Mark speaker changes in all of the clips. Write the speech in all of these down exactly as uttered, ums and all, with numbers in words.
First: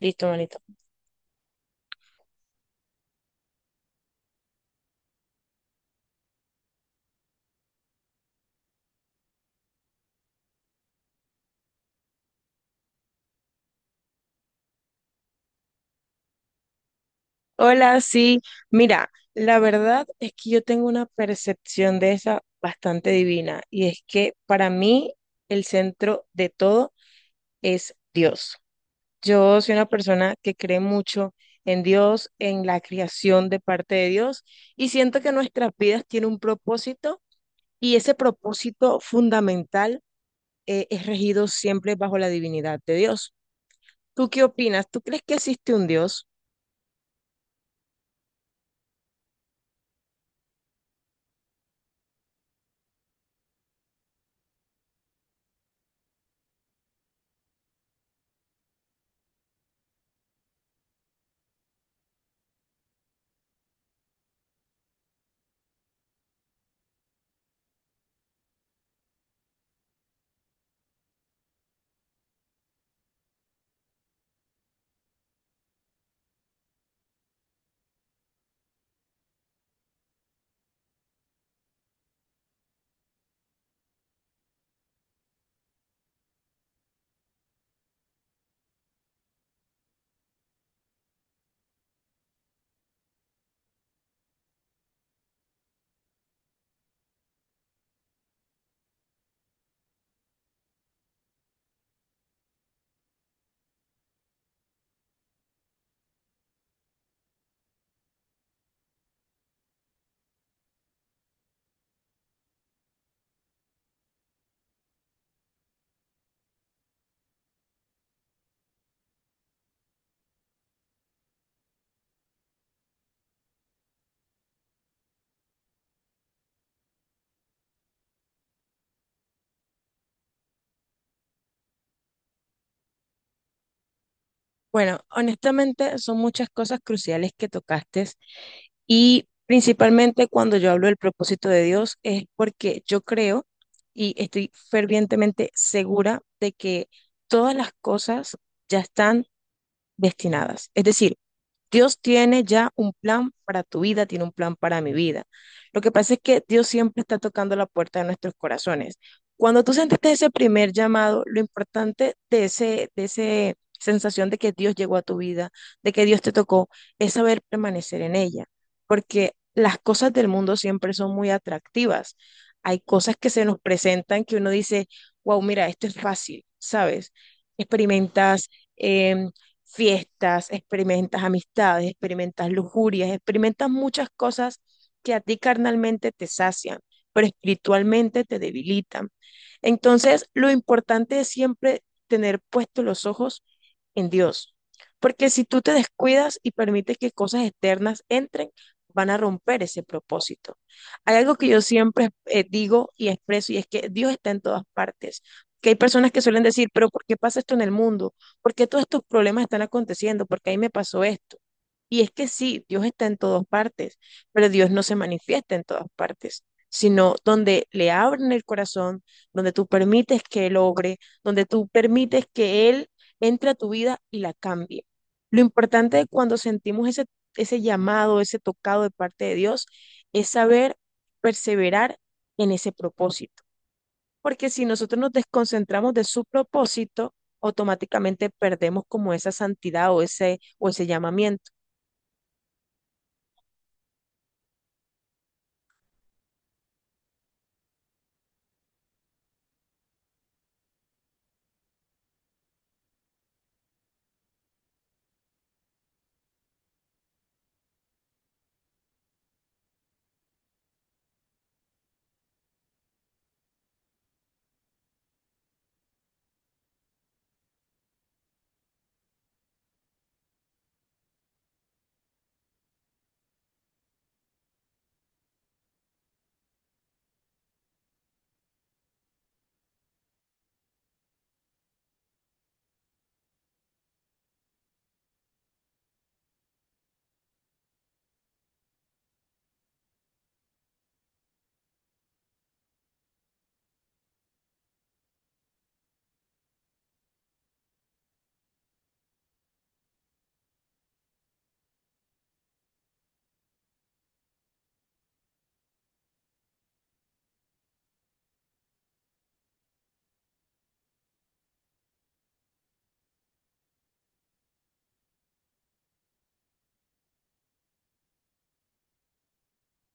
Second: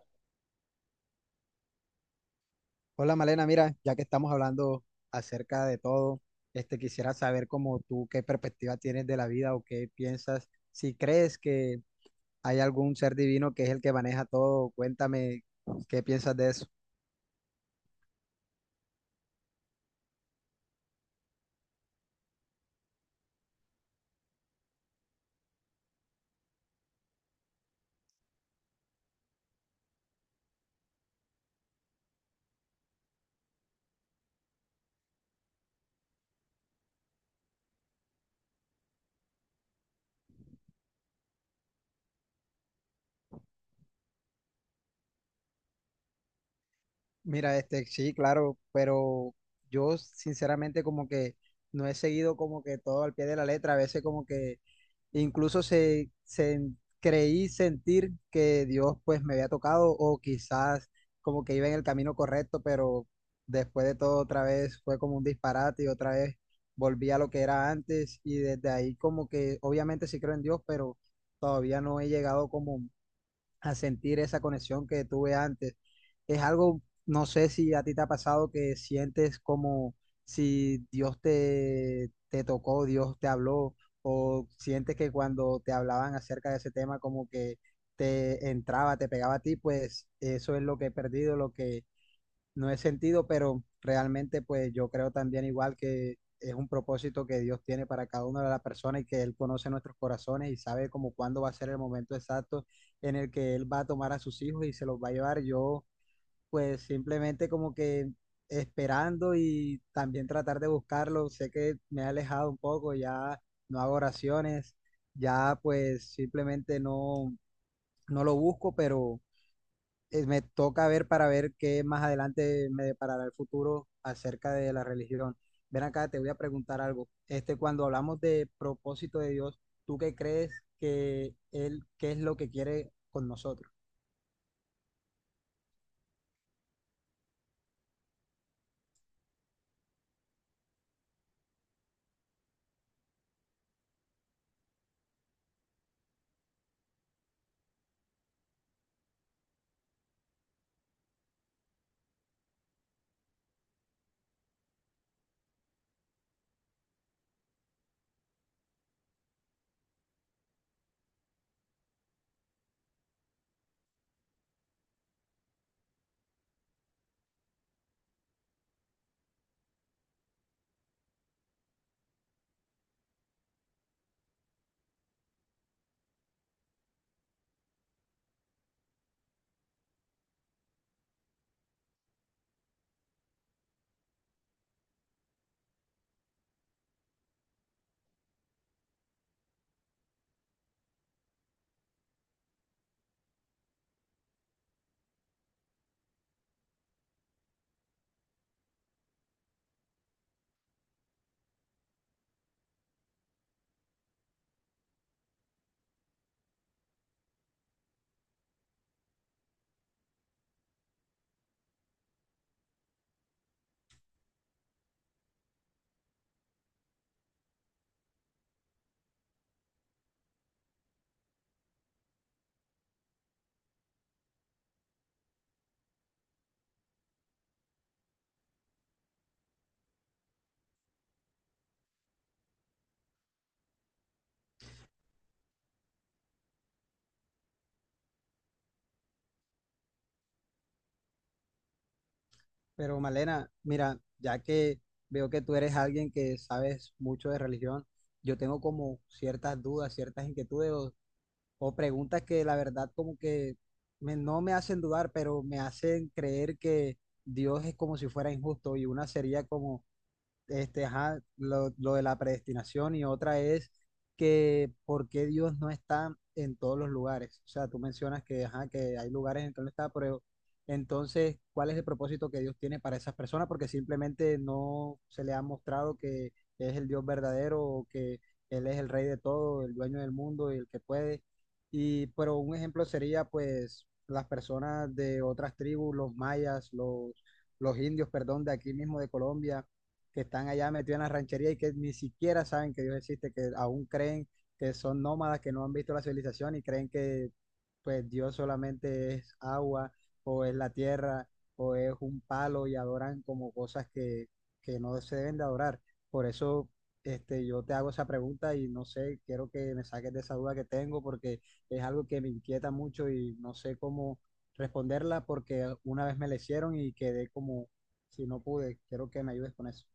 Speaker 1: Listo, manito.
Speaker 2: Hola Malena, mira, ya que estamos hablando acerca de todo, este quisiera saber como tú qué perspectiva tienes de la vida o qué piensas, si crees que hay algún ser divino que es el que maneja todo, cuéntame qué piensas de eso.
Speaker 1: Hola, sí. Mira, la verdad es que yo tengo una percepción de esa bastante divina y es que para mí el centro de todo es Dios. Yo soy una persona que cree mucho en Dios, en la creación de parte de Dios y siento que nuestras vidas tienen un propósito y ese propósito fundamental. eh, es regido siempre bajo la divinidad de Dios. ¿Tú qué opinas? ¿Tú crees que existe un Dios?
Speaker 2: Mira, este, sí, claro, pero yo sinceramente como que no he seguido como que todo al pie de la letra, a veces como que incluso se, se creí sentir que Dios pues me había tocado o quizás como que iba en el camino correcto, pero después de todo otra vez fue como un disparate y otra vez volví a lo que era antes y desde ahí como que obviamente sí creo en Dios, pero todavía no he llegado como a sentir esa conexión que tuve antes. Es algo, no sé si a ti te ha pasado que sientes como si Dios te, te tocó, Dios te habló, o sientes que cuando te hablaban acerca de ese tema como que te entraba, te pegaba a ti, pues eso es lo que he perdido, lo que no he sentido, pero realmente pues yo creo también igual que es un propósito que Dios tiene para cada una de las personas y que Él conoce nuestros corazones y sabe como cuándo va a ser el momento exacto en el que Él va a tomar a sus hijos y se los va a llevar. Yo pues simplemente como que esperando y también tratar de buscarlo. Sé que me he alejado un poco, ya no hago oraciones, ya pues simplemente no, no lo busco, pero eh, me toca ver para ver qué más adelante me deparará el futuro acerca de la religión. Ven acá, te voy a preguntar algo. Este, cuando hablamos de propósito de Dios, ¿tú qué crees que Él, qué es lo que quiere con nosotros?
Speaker 1: Bueno, honestamente son muchas cosas cruciales que tocaste y principalmente cuando yo hablo del propósito de Dios es porque yo creo y estoy fervientemente segura de que todas las cosas ya están destinadas. Es decir, Dios tiene ya un plan para tu vida, tiene un plan para mi vida. Lo que pasa es que Dios siempre está tocando la puerta de nuestros corazones. Cuando tú sentiste ese primer llamado, lo importante de ese, de ese sensación de que Dios llegó a tu vida, de que Dios te tocó, es saber permanecer en ella, porque las cosas del mundo siempre son muy atractivas. Hay cosas que se nos presentan que uno dice, wow, mira, esto es fácil, ¿sabes? Experimentas em, fiestas, experimentas amistades, experimentas lujurias, experimentas muchas cosas que a ti carnalmente te sacian, pero espiritualmente te debilitan. Entonces, lo importante es siempre tener puestos los ojos en Dios. Porque si tú te descuidas y permites que cosas externas entren, van a romper ese propósito. Hay algo que yo siempre eh, digo y expreso y es que Dios está en todas partes. Que hay personas que suelen decir, pero ¿por qué pasa esto en el mundo? ¿Por qué todos estos problemas están aconteciendo? ¿Por qué ahí me pasó esto? Y es que sí, Dios está en todas partes, pero Dios no se manifiesta en todas partes, sino donde le abren el corazón, donde tú permites que él logre, donde tú permites que Él entre a tu vida y la cambie. Lo importante de cuando sentimos ese, ese llamado, ese tocado de parte de Dios, es saber perseverar en ese propósito. Porque si nosotros nos desconcentramos de su propósito, automáticamente perdemos como esa santidad o ese, o ese llamamiento.
Speaker 2: Pero Malena, mira, ya que veo que tú eres alguien que sabes mucho de religión, yo tengo como ciertas dudas, ciertas inquietudes o preguntas que la verdad como que me- no me hacen dudar, pero me hacen creer que Dios es como si fuera injusto y una sería como este, ajá, lo, lo de la predestinación y otra es que por qué Dios no está en todos los lugares. O sea, tú mencionas que, ajá, que hay lugares en que no está, pero entonces, ¿cuál es el propósito que Dios tiene para esas personas? Porque simplemente no se le ha mostrado que es el Dios verdadero o que Él es el rey de todo, el dueño del mundo y el que puede. Y, pero un ejemplo sería, pues, las personas de otras tribus, los mayas, los, los indios, perdón, de aquí mismo de Colombia que están allá metidos en la ranchería y que ni siquiera saben que Dios existe, que aún creen que son nómadas, que no han visto la civilización y creen que pues Dios solamente es agua o es la tierra o es un palo y adoran como cosas que, que no se deben de adorar. Por eso este, yo te hago esa pregunta y no sé, quiero que me saques de esa duda que tengo porque es algo que me inquieta mucho y no sé cómo responderla porque una vez me la hicieron y quedé como si no pude. Quiero que me ayudes con eso.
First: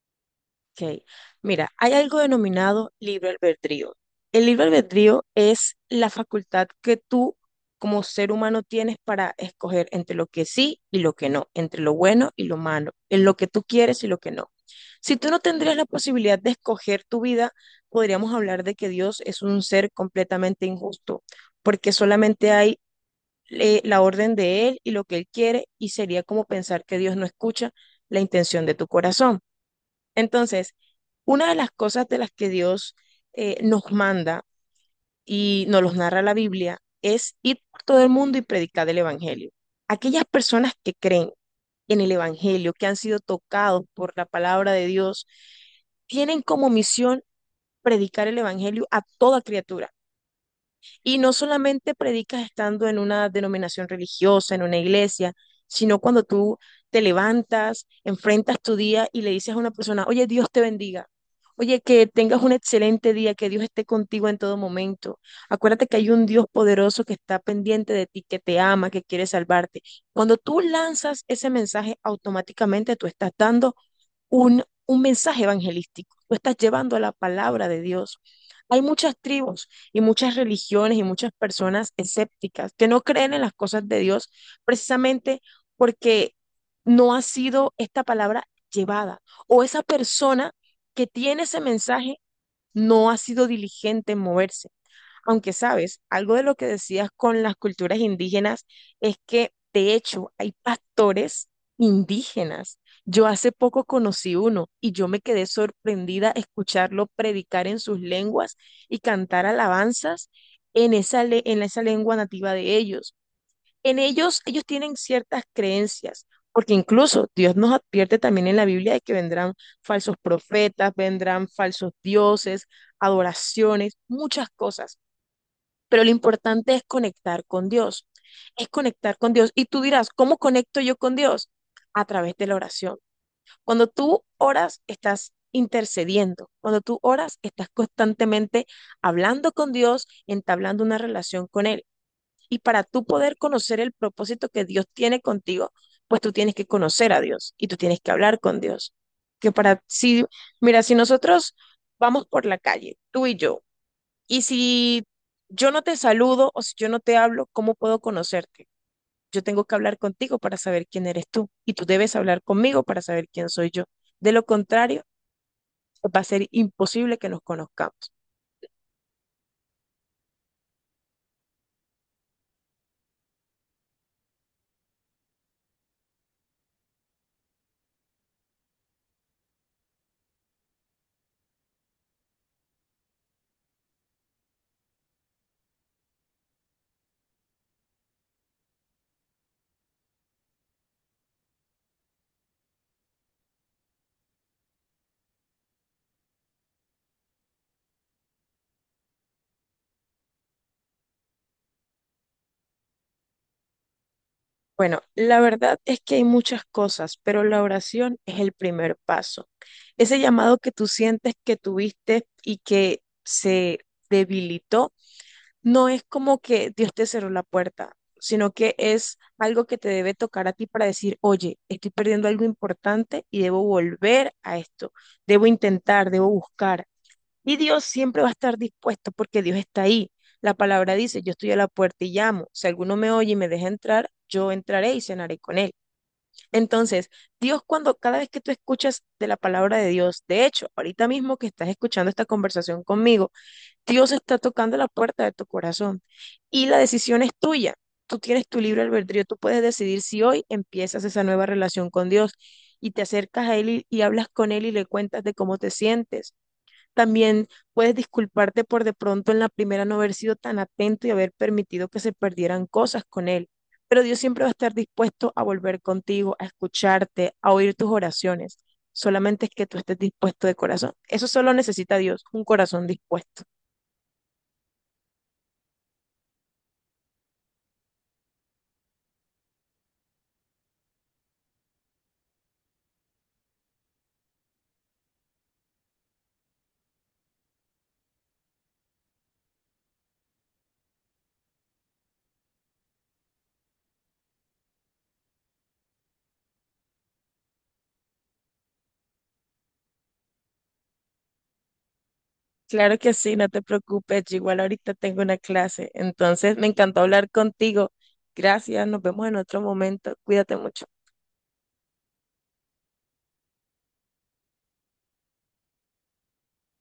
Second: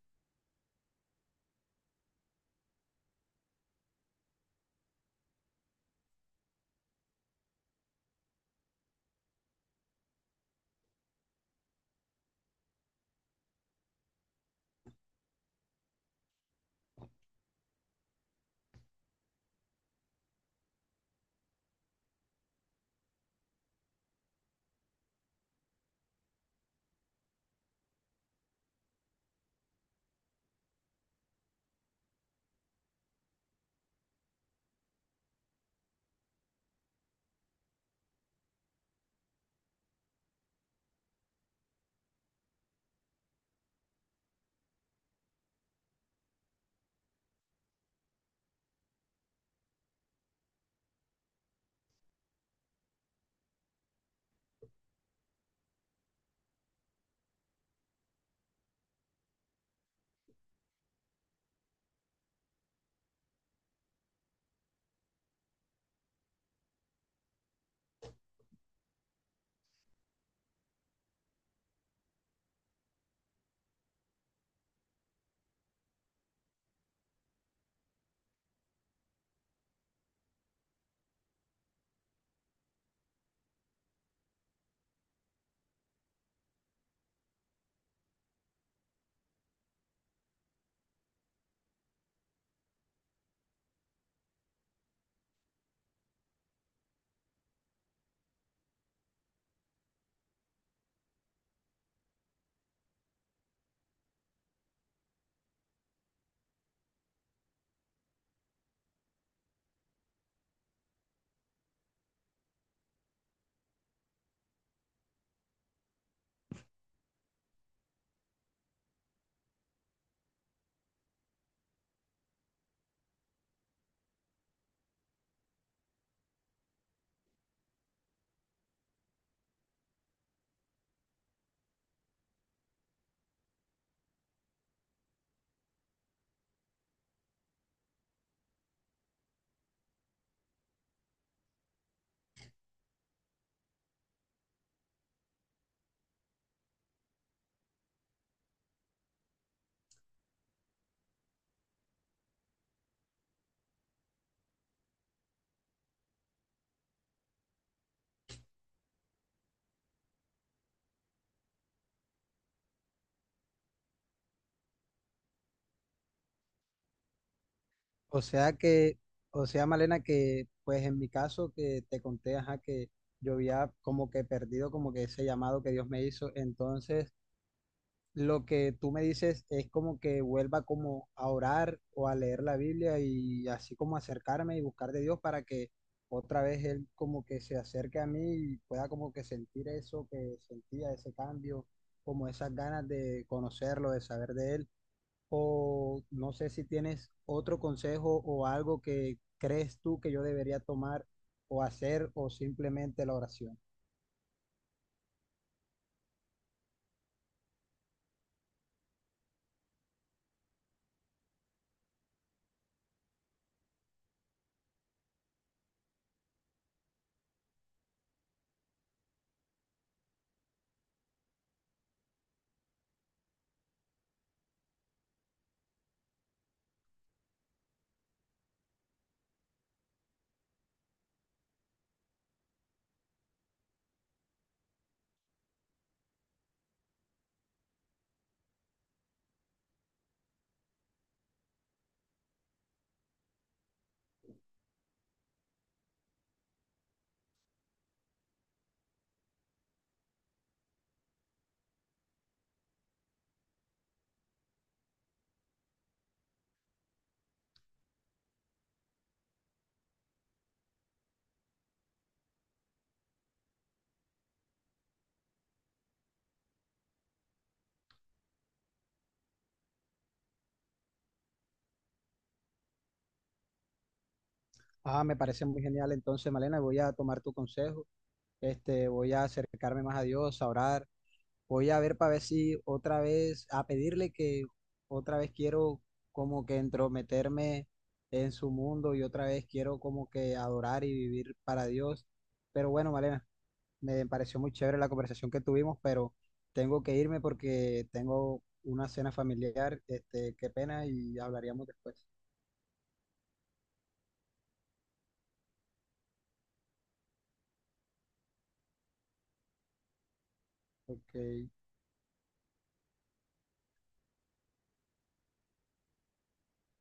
Speaker 1: Ok, mira, hay algo denominado libre albedrío. El libre albedrío es la facultad que tú como ser humano tienes para escoger entre lo que sí y lo que no, entre lo bueno y lo malo, en lo que tú quieres y lo que no. Si tú no tendrías la posibilidad de escoger tu vida, podríamos hablar de que Dios es un ser completamente injusto, porque solamente hay eh, la orden de Él y lo que Él quiere, y sería como pensar que Dios no escucha la intención de tu corazón. Entonces, una de las cosas de las que Dios eh, nos manda y nos los narra la Biblia es ir por todo el mundo y predicar el Evangelio. Aquellas personas que creen en el Evangelio, que han sido tocados por la palabra de Dios, tienen como misión predicar el Evangelio a toda criatura y no solamente predicas estando en una denominación religiosa, en una iglesia, sino cuando tú te levantas, enfrentas tu día y le dices a una persona, oye, Dios te bendiga. Oye, que tengas un excelente día, que Dios esté contigo en todo momento. Acuérdate que hay un Dios poderoso que está pendiente de ti, que te ama, que quiere salvarte. Cuando tú lanzas ese mensaje, automáticamente tú estás dando un, un mensaje evangelístico, tú estás llevando la palabra de Dios. Hay muchas tribus y muchas religiones y muchas personas escépticas que no creen en las cosas de Dios precisamente porque no ha sido esta palabra llevada o esa persona que tiene ese mensaje no ha sido diligente en moverse. Aunque sabes, algo de lo que decías con las culturas indígenas es que, de hecho, hay pastores indígenas. Yo hace poco conocí uno y yo me quedé sorprendida escucharlo predicar en sus lenguas y cantar alabanzas en esa, le- en esa lengua nativa de ellos. En ellos, ellos tienen ciertas creencias, porque incluso Dios nos advierte también en la Biblia de que vendrán falsos profetas, vendrán falsos dioses, adoraciones, muchas cosas pero lo importante es conectar con Dios, es conectar con Dios. Y tú dirás, ¿cómo conecto yo con Dios? A través de la oración. Cuando tú oras, estás intercediendo. Cuando tú oras, estás constantemente hablando con Dios, entablando una relación con Él. Y para tú poder conocer el propósito que Dios tiene contigo, pues tú tienes que conocer a Dios y tú tienes que hablar con Dios. Que para si, mira, si nosotros vamos por la calle, tú y yo, y si yo no te saludo o si yo no te hablo, ¿cómo puedo conocerte? Yo tengo que hablar contigo para saber quién eres tú y tú debes hablar conmigo para saber quién soy yo. De lo contrario, va a ser imposible que nos conozcamos.
Speaker 2: O sea que, o sea, Malena, que pues en mi caso que te conté, ajá, que yo había como que perdido como que ese llamado que Dios me hizo. Entonces, lo que tú me dices es como que vuelva como a orar o a leer la Biblia y así como acercarme y buscar de Dios para que otra vez Él como que se acerque a mí y pueda como que sentir eso que sentía, ese cambio, como esas ganas de conocerlo, de saber de Él o no sé si tienes otro consejo o algo que crees tú que yo debería tomar o hacer o simplemente la oración.
Speaker 1: Bueno, la verdad es que hay muchas cosas, pero la oración es el primer paso. Ese llamado que tú sientes que tuviste y que se debilitó, no es como que Dios te cerró la puerta, sino que es algo que te debe tocar a ti para decir, oye, estoy perdiendo algo importante y debo volver a esto, debo intentar, debo buscar. Y Dios siempre va a estar dispuesto porque Dios está ahí. La palabra dice, yo estoy a la puerta y llamo. Si alguno me oye y me deja entrar, yo entraré y cenaré con él. Entonces, Dios cuando cada vez que tú escuchas de la palabra de Dios, de hecho, ahorita mismo que estás escuchando esta conversación conmigo, Dios está tocando la puerta de tu corazón y la decisión es tuya. Tú tienes tu libre albedrío, tú puedes decidir si hoy empiezas esa nueva relación con Dios y te acercas a Él y, y hablas con Él y le cuentas de cómo te sientes también puedes disculparte por de pronto en la primera no haber sido tan atento y haber permitido que se perdieran cosas con Él. Pero Dios siempre va a estar dispuesto a volver contigo, a escucharte, a oír tus oraciones. Solamente es que tú estés dispuesto de corazón. Eso solo necesita Dios, un corazón dispuesto.
Speaker 2: Ah, me parece muy genial. Entonces, Malena, voy a tomar tu consejo. Este, voy a acercarme más a Dios, a orar, voy a ver para ver si otra vez, a pedirle que otra vez quiero como que entrometerme en su mundo y otra vez quiero como que adorar y vivir para Dios. Pero bueno, Malena, me pareció muy chévere la conversación que tuvimos, pero tengo que irme porque tengo una cena familiar. Este, qué pena y hablaríamos después.
Speaker 1: Claro que sí, no te preocupes. Yo igual ahorita tengo una clase. Entonces, me encantó hablar contigo. Gracias, nos vemos en otro momento. Cuídate mucho.
Speaker 2: Ok.